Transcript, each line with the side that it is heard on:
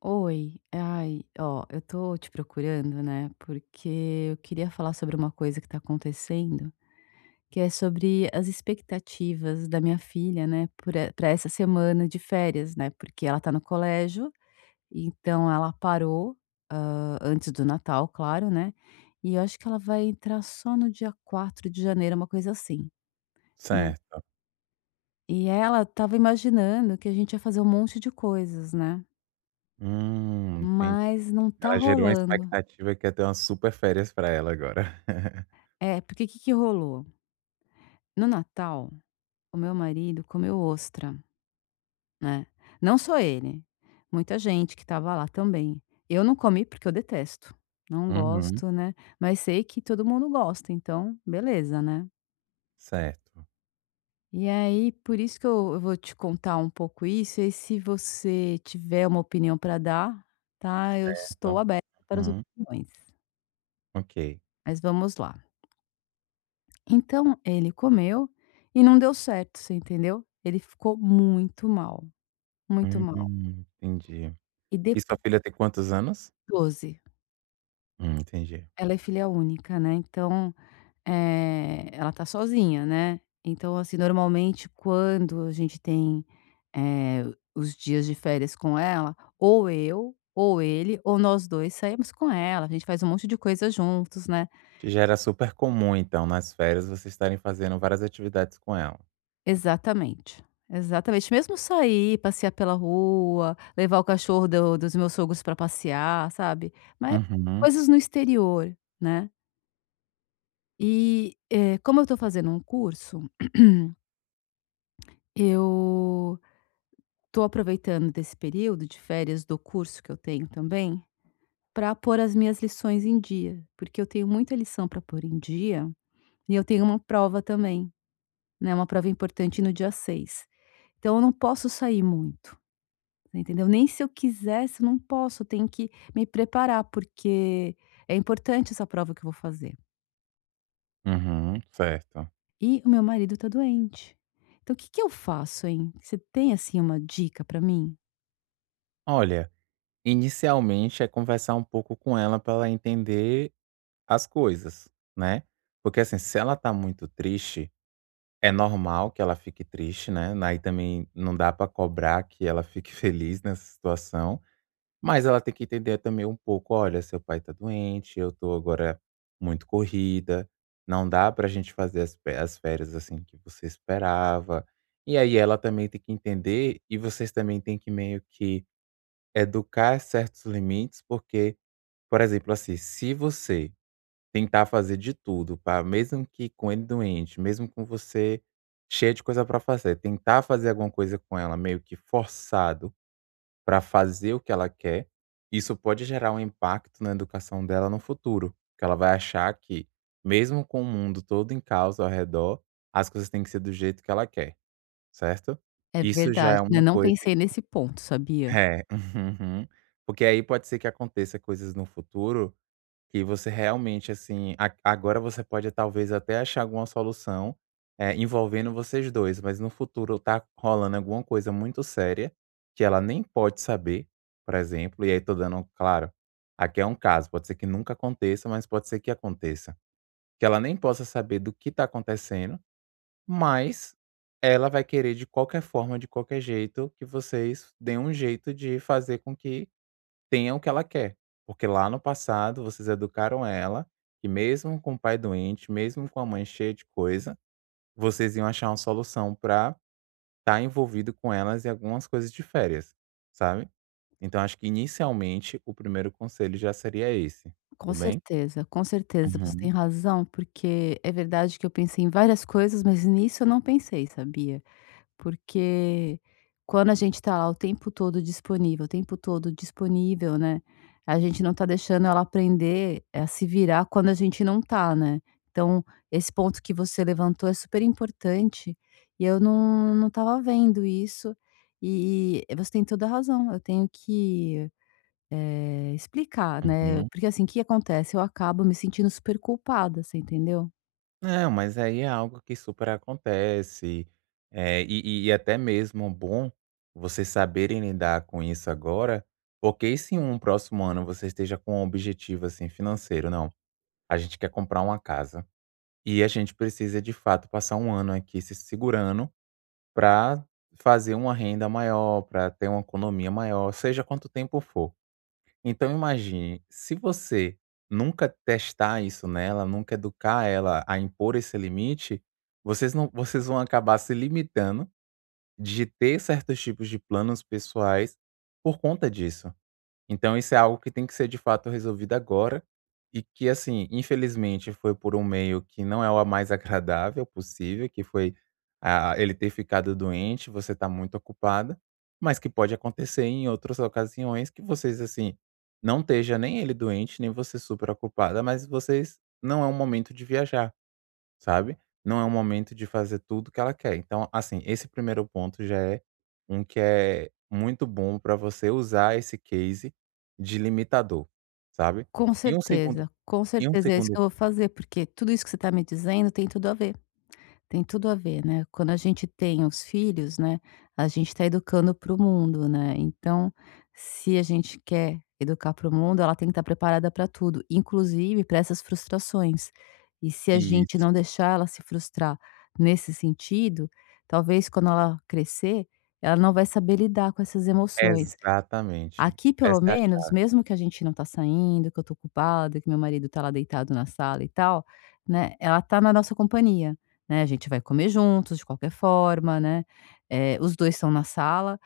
left: Oi, ai, ó, eu tô te procurando, né? Porque eu queria falar sobre uma coisa que tá acontecendo, que é sobre as expectativas da minha filha, né, pra essa semana de férias, né? Porque ela tá no colégio, então ela parou, ah, antes do Natal, claro, né? E eu acho que ela vai entrar só no dia 4 de janeiro, uma coisa assim, né?
right: Certo.
left: E ela tava imaginando que a gente ia fazer um monte de coisas, né?
right: Entendi.
left: Mas não tá
right: Ela gerou uma
left: rolando.
right: expectativa que ia ter umas super férias pra ela agora.
left: É, porque o que que rolou? No Natal, o meu marido comeu ostra, né. Não só ele, muita gente que estava lá também. Eu não comi porque eu detesto, não
right: Uhum,
left: gosto, né, mas sei que todo mundo gosta, então beleza, né.
right: certo.
left: E aí, por isso que eu vou te contar um pouco isso, e se você tiver uma opinião para dar, tá, eu estou
right: Então
left: aberta para as
right: uhum,
left: opiniões,
right: ok.
left: mas vamos lá. Então ele comeu e não deu certo, você entendeu? Ele ficou muito mal. Muito mal.
right: Entendi.
left: E
right: E sua
left: depois
right: filha tem quantos anos?
left: 12.
right: Entendi.
left: Ela é filha única, né, então, ela tá sozinha, né. Então, assim, normalmente quando a gente tem, eh, os dias de férias com ela, ou eu, ou ele, ou nós 2 saímos com ela, a gente faz um monte de coisa juntos, né.
right: Te já super comum, então, nas férias, vocês estarem fazendo várias atividades com ela.
left: Exatamente, exatamente. Mesmo sair, passear pela rua, levar o cachorro do dos meus sogros para passear, sabe. Mas
right: Uhum,
left: coisas no exterior, né. E, como eu estou fazendo um curso, eu estou aproveitando desse período de férias do curso que eu tenho também, para pôr as minhas lições em dia, porque eu tenho muita lição para pôr em dia e eu tenho uma prova também, né, uma prova importante no dia 6. Então eu não posso sair muito, você entendeu? Nem se eu quisesse, eu não posso, eu tenho que me preparar, porque é importante essa prova que eu vou fazer.
right: uhum, Certo.
left: E o meu marido tá doente. Então o que que eu faço, hein? Você tem, assim, uma dica pra mim?
right: Olha, inicialmente é conversar um pouco com ela para ela entender as coisas, né. Porque, assim, se ela tá muito triste. É normal que ela fique triste, né, aí também não dá pra cobrar que ela fique feliz nessa situação, mas ela tem que entender também um pouco: "Olha, seu pai tá doente, eu tô agora muito corrida, não dá pra gente fazer as pe as férias, assim, que você esperava". E aí ela também tem que entender e vocês também têm que meio que educar certos limites, porque, por exemplo, assim, se você tentar fazer de tudo pra, mesmo que com ele doente, mesmo com você cheia de coisa pra fazer, tentar fazer alguma coisa com ela meio que forçado pra fazer o que ela quer, isso pode gerar um impacto na educação dela no futuro, que ela vai achar que, mesmo com o mundo todo em caos ao redor, as coisas têm que ser do jeito que ela quer, certo?
left: É
right: Isso já é
left: verdade, né,
right: uma
left: não
right: coisa
left: pensei
right: que-
left: nesse ponto, sabia?
right: é, uhum, porque aí pode ser que aconteça coisas no futuro que você realmente, assim, a agora você pode talvez até achar alguma solução, envolvendo vocês dois, mas no futuro tá rolando alguma coisa muito séria, que ela nem pode saber, por exemplo, e aí tô dando, claro, aqui é um caso, pode ser que nunca aconteça, mas pode ser que aconteça. Que ela nem possa saber do que tá acontecendo, mas ela vai querer de qualquer forma, de qualquer jeito, que vocês deem um jeito de fazer com que tenha o que ela quer. Porque lá no passado vocês educaram ela que mesmo com o pai doente, mesmo com a mãe cheia de coisa, vocês iam achar uma solução para estar envolvido com elas em algumas coisas de férias, sabe. Então acho que inicialmente o primeiro conselho já seria esse, tudo bem?
left: Com certeza, você
right: Uhum,
left: tem razão, porque é verdade que eu pensei em várias coisas, mas nisso eu não pensei, sabia? Porque quando a gente tá lá o tempo todo disponível, o tempo todo disponível, né, a gente não tá deixando ela aprender a se virar quando a gente não tá, né. Então, esse ponto que você levantou é super importante e eu não estava vendo isso, e você tem toda a razão, eu tenho que, explicar, né.
right: uhum.
left: Porque assim, o que acontece? Eu acabo me sentindo super culpada, você entendeu?
right: Não, mas aí é algo que super acontece, e até mesmo bom vocês saberem lidar com isso agora, porque e se um próximo ano você esteja com um objetivo, assim, financeiro: "Não, a gente quer comprar uma casa e a gente precisa de fato passar um ano aqui se segurando para fazer uma renda maior, para ter uma economia maior", seja quanto tempo for. Então imagine, se você nunca testar isso nela, nunca educar ela a impor esse limite, vocês vão acabar se limitando de ter certos tipos de planos pessoais por conta disso. Então isso é algo que tem que ser de fato resolvido agora e que, assim, infelizmente foi por um meio que não é o mais agradável possível, que foi, ele ter ficado doente, você tá muito ocupada, mas que pode acontecer em outras ocasiões que vocês, assim, não esteja nem ele doente, nem você super ocupada, mas vocês não é um momento de viajar. Sabe? Não é o momento de fazer tudo que ela quer. Então, assim, esse primeiro ponto já é um que é muito bom para você usar esse case de limitador, sabe? E um segundo
left: Com
right: e um
left: certeza é isso que
right: segundo
left: eu vou fazer, porque tudo isso que você está me dizendo tem tudo a ver, tem tudo a ver, né. Quando a gente tem os filhos, né, a gente está educando para o mundo, né. Então, se a gente quer educar para o mundo, ela tem que estar preparada para tudo, inclusive para essas frustrações. E se a gente
right: isso,
left: não deixar ela se frustrar nesse sentido, talvez quando ela crescer, ela não vai saber lidar com essas emoções.
right: exatamente.
left: Aqui
right: Essa
left: pelo
right: é a
left: menos,
right: chave.
left: mesmo que a gente não tá saindo, que eu tô ocupada, que meu marido tá lá deitado na sala e tal, né, ela tá na nossa companhia, né, a gente vai comer juntos de qualquer forma, né, os 2 estão na sala.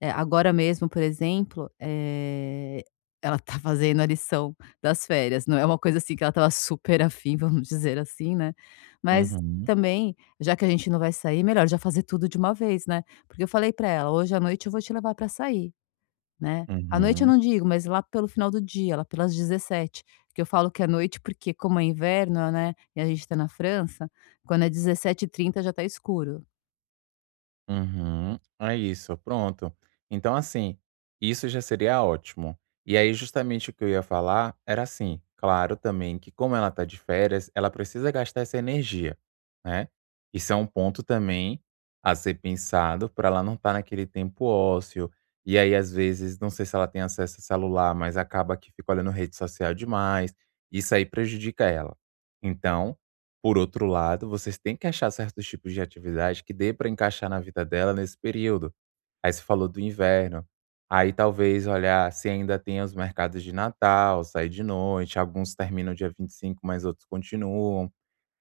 left: Agora mesmo, por exemplo, ela tá fazendo a lição das férias, não é uma coisa assim que ela estava super afim, vamos dizer assim, né, mas
right: Uhum,
left: também, já que a gente não vai sair, melhor já fazer tudo de uma vez, né, porque eu falei pra ela: "Hoje à noite eu vou te levar pra sair". Né. À noite eu
right: uhum.
left: não digo, mas lá pelo final do dia, lá pelas 17h, que eu falo que é noite, porque como é inverno, né, e a gente tá na França, quando é 17h30 já tá escuro.
right: Uhum. É isso, pronto. Então, assim, isso já seria ótimo. E aí, justamente o que eu ia falar era assim, claro também que como ela tá de férias, ela precisa gastar essa energia, né? Isso é um ponto também a ser pensado para ela não estar naquele tempo ósseo. E aí, às vezes, não sei se ela tem acesso a celular, mas acaba que fica olhando rede social demais. Isso aí prejudica ela. Então, por outro lado, vocês têm que achar certos tipos de atividade que dê para encaixar na vida dela nesse período. Aí você falou do inverno. Aí talvez olhar se ainda tem os mercados de Natal, sair de noite, alguns terminam dia 25, mas outros continuam.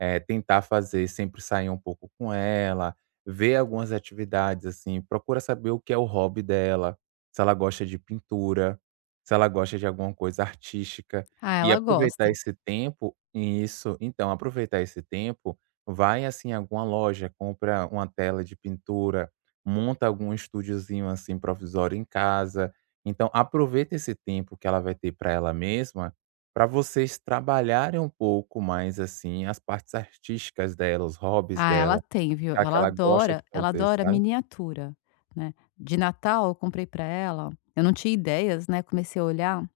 right: Tentar fazer sempre sair um pouco com ela, ver algumas atividades, assim, procura saber o que é o hobby dela, se ela gosta de pintura, se ela gosta de alguma coisa artística,
left: Ah,
right: e
left: ela
right: aproveitar
left: gosta.
right: esse tempo e isso, então, aproveitar esse tempo, vai, assim, em alguma loja, compra uma tela de pintura, monta algum estúdiozinho, assim, provisório em casa. Então aproveita esse tempo que ela vai ter para ela mesma para vocês trabalharem um pouco mais, assim, as partes artísticas dela, os hobbies
left: Ah,
right: dela,
left: ela tem, viu.
right: o que
left: Ela
right: ela gosta de
left: adora ela
right: fazer,
left: adora
right: sabe.
left: miniatura, né. De Natal eu comprei pra ela eu não tinha ideias, né, comecei a olhar.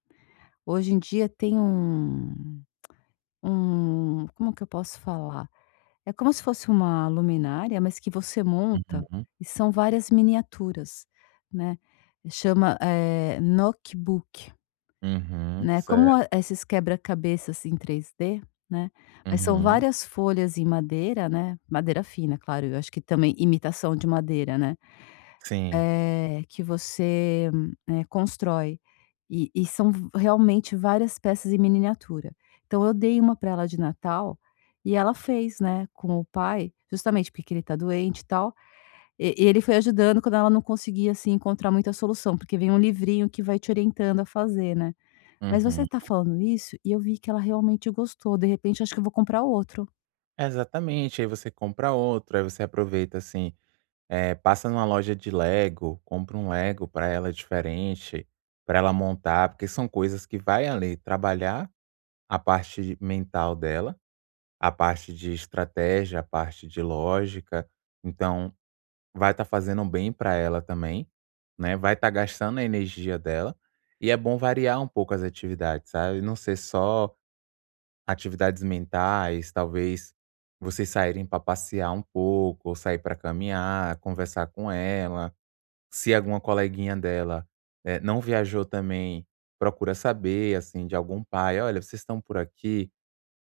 left: Hoje em dia tem um como que eu posso falar? É como se fosse uma luminária, mas que você monta
right: Uhum,
left: e são várias miniaturas, né. Chama, notebook,
right: uhum,
left: né, como a
right: Certo.
left: esses quebra-cabeças em 3D, né, mas são
right: Uhum,
left: várias folhas em madeira, né, madeira fina, claro, eu acho que também imitação de madeira, né.
right: sim,
left: Que você, constrói. E são v realmente várias peças em miniatura. Então eu dei uma para ela de Natal, e ela fez, né, com o pai, justamente porque ele tá doente e tal, e ele foi ajudando quando ela não conseguia, assim, encontrar muita solução, porque vem um livrinho que vai te orientando a fazer, né. Mas você
right: uhum.
left: tá falando isso, e eu vi que ela realmente gostou, de repente acho que eu vou comprar outro.
right: Exatamente, aí você compra outro, aí você aproveita, assim, passa numa loja de Lego, compra um Lego para ela diferente, para ela montar, porque são coisas que vai ali trabalhar a parte mental dela, a parte de estratégia, a parte de lógica, então vai estar fazendo bem para ela também, né, vai estar gastando a energia dela, e é bom variar um pouco as atividades, sabe, não ser só atividades mentais, talvez vocês saírem para passear um pouco, ou sair para caminhar, conversar com ela. Se alguma coleguinha dela, não viajou também, procura saber, assim, de algum pai: "Olha, vocês estão por aqui?"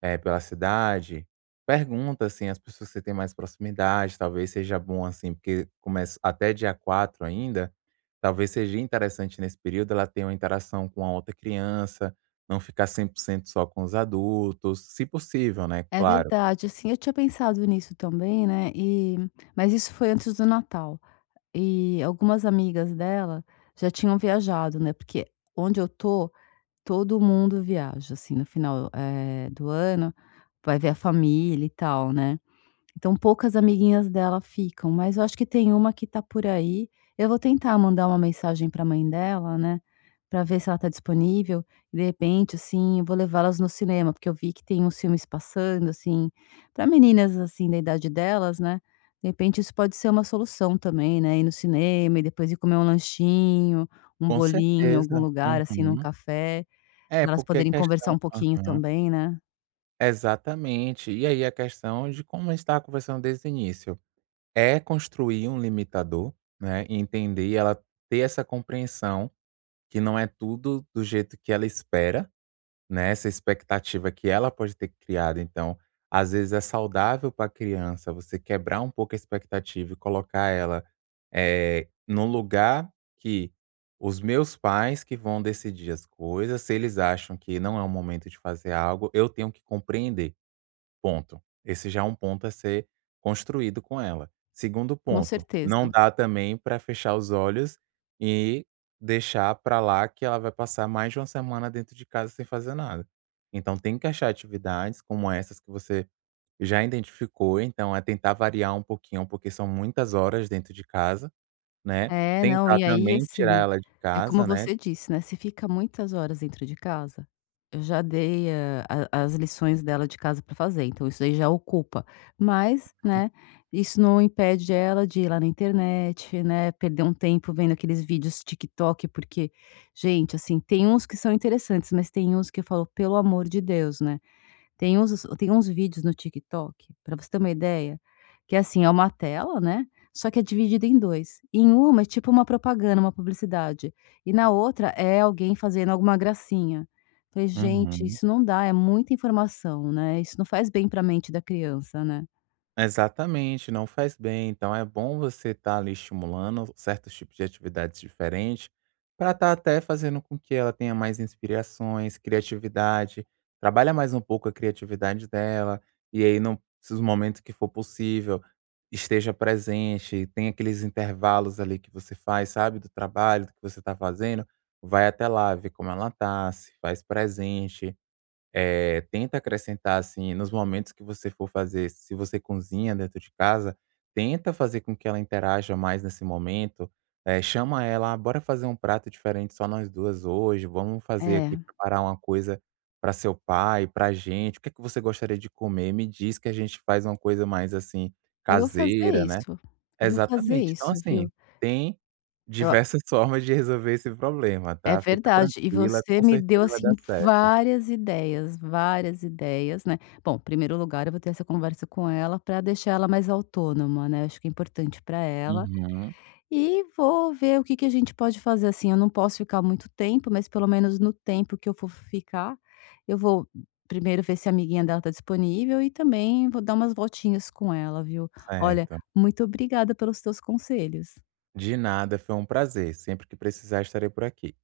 right: É, pela cidade, pergunta, assim, as pessoas que você tem mais proximidade, talvez seja bom, assim, porque começa até dia 4 ainda, talvez seja interessante nesse período ela ter uma interação com a outra criança, não ficar 100% só com os adultos, se possível, né,
left: É
right: claro.
left: verdade, assim, eu tinha pensado nisso também, né, mas isso foi antes do Natal. E algumas amigas dela já tinham viajado, né, porque onde eu tô, todo mundo viaja, assim, no final, do ano, vai ver a família e tal, né. Então poucas amiguinhas dela ficam, mas eu acho que tem uma que tá por aí. Eu vou tentar mandar uma mensagem pra mãe dela, né, pra ver se ela tá disponível, de repente, assim, eu vou levá-las no cinema, porque eu vi que tem uns filmes passando, assim, pra meninas, assim, da idade delas, né, de repente isso pode ser uma solução também, né, ir no cinema e depois ir comer um lanchinho, um
right: Com
left: bolinho em algum
right: certeza.
left: lugar, assim, num
right: Uhum.
left: café,
right: É,
left: pra elas
right: porque a
left: poderem conversar
right: questão
left: um pouquinho
right: aham.
left: também, né.
right: Exatamente. E aí a questão de como a gente estava conversando desde o início, é construir um limitador, né, e entender, ela ter essa compreensão. Que não é tudo do jeito que ela espera, né, essa expectativa que ela pode ter criado, então, às vezes é saudável para a criança você quebrar um pouco a expectativa e colocar ela, num lugar que os meus pais que vão decidir as coisas, se eles acham que não é o momento de fazer algo, eu tenho que compreender. Ponto. Esse já é um ponto a ser construído com ela. Segundo
left: Com
right: ponto, não
left: certeza.
right: dá também para fechar os olhos e deixar para lá que ela vai passar mais de 1 semana dentro de casa sem fazer nada. Então tem que achar atividades como essas que você já identificou, então é tentar variar um pouquinho, porque são muitas horas dentro de casa, né.
left: É, não,
right: Tentar
left: e aí,
right: também tirar
left: assim,
right: ela de
left: é como
right: casa, né.
left: você disse, né, se fica muitas horas dentro de casa, eu já dei, a as lições dela de casa para fazer, então isso aí já ocupa. Mas, né, isso não impede ela de ir lá na internet, né, perder um tempo vendo aqueles vídeos TikTok, porque, gente, assim, tem uns que são interessantes, mas tem uns que eu falo: "Pelo amor de Deus", né. Tem uns vídeos no TikTok, pra você ter uma ideia, que é assim, é uma tela, né, só que é dividida em 2. Em uma é tipo uma propaganda, uma publicidade, e na outra é alguém fazendo alguma gracinha. Falei: "Gente,
right: Uhum.
left: isso não dá, é muita informação, né, isso não faz bem pra mente da criança, né".
right: Exatamente, não faz bem. Então é bom você estar ali estimulando certos tipos de atividades diferentes para estar até fazendo com que ela tenha mais inspirações, criatividade, trabalha mais um pouco a criatividade dela, e aí não, nos momentos que for possível, esteja presente, tem aqueles intervalos ali que você faz, sabe, do trabalho, do que você está fazendo, vai até lá, vê como ela tá, se faz presente, tenta acrescentar, assim, nos momentos que você for fazer, se você cozinha dentro de casa, tenta fazer com que ela interaja mais nesse momento, chama ela: "Ah, bora fazer um prato diferente só nós 2 hoje, vamos fazer aqui
left: É,
right: preparar uma coisa para seu pai, pra gente, o que é que você gostaria de comer? Me diz que a gente faz uma coisa mais, assim,
left: eu vou fazer
right: caseira", né.
left: isso, eu vou fazer
right: Exatamente. Então,
left: isso,
right: assim,
left: viu.
right: tem
left: Eu
right: diversas formas de resolver esse problema,
left: É
right: tá. Fica
left: verdade. E
right: tranquila,
left: você
right: com
left: me deu,
right: certeza vai dar
left: assim,
right: certo.
left: várias ideias, né. Bom, em primeiro lugar, eu vou ter essa conversa com ela para deixar ela mais autônoma, né, acho que é importante para ela.
right: Uhum.
left: E vou ver o que que a gente pode fazer, assim, eu não posso ficar muito tempo, mas pelo menos no tempo que eu for ficar, eu vou primeiro ver se a amiguinha dela tá disponível e também vou dar umas voltinhas com ela, viu. Olha,
right: Certo.
left: muito obrigada pelos teus conselhos.
right: De nada, foi um prazer. Sempre que precisar, estarei por aqui.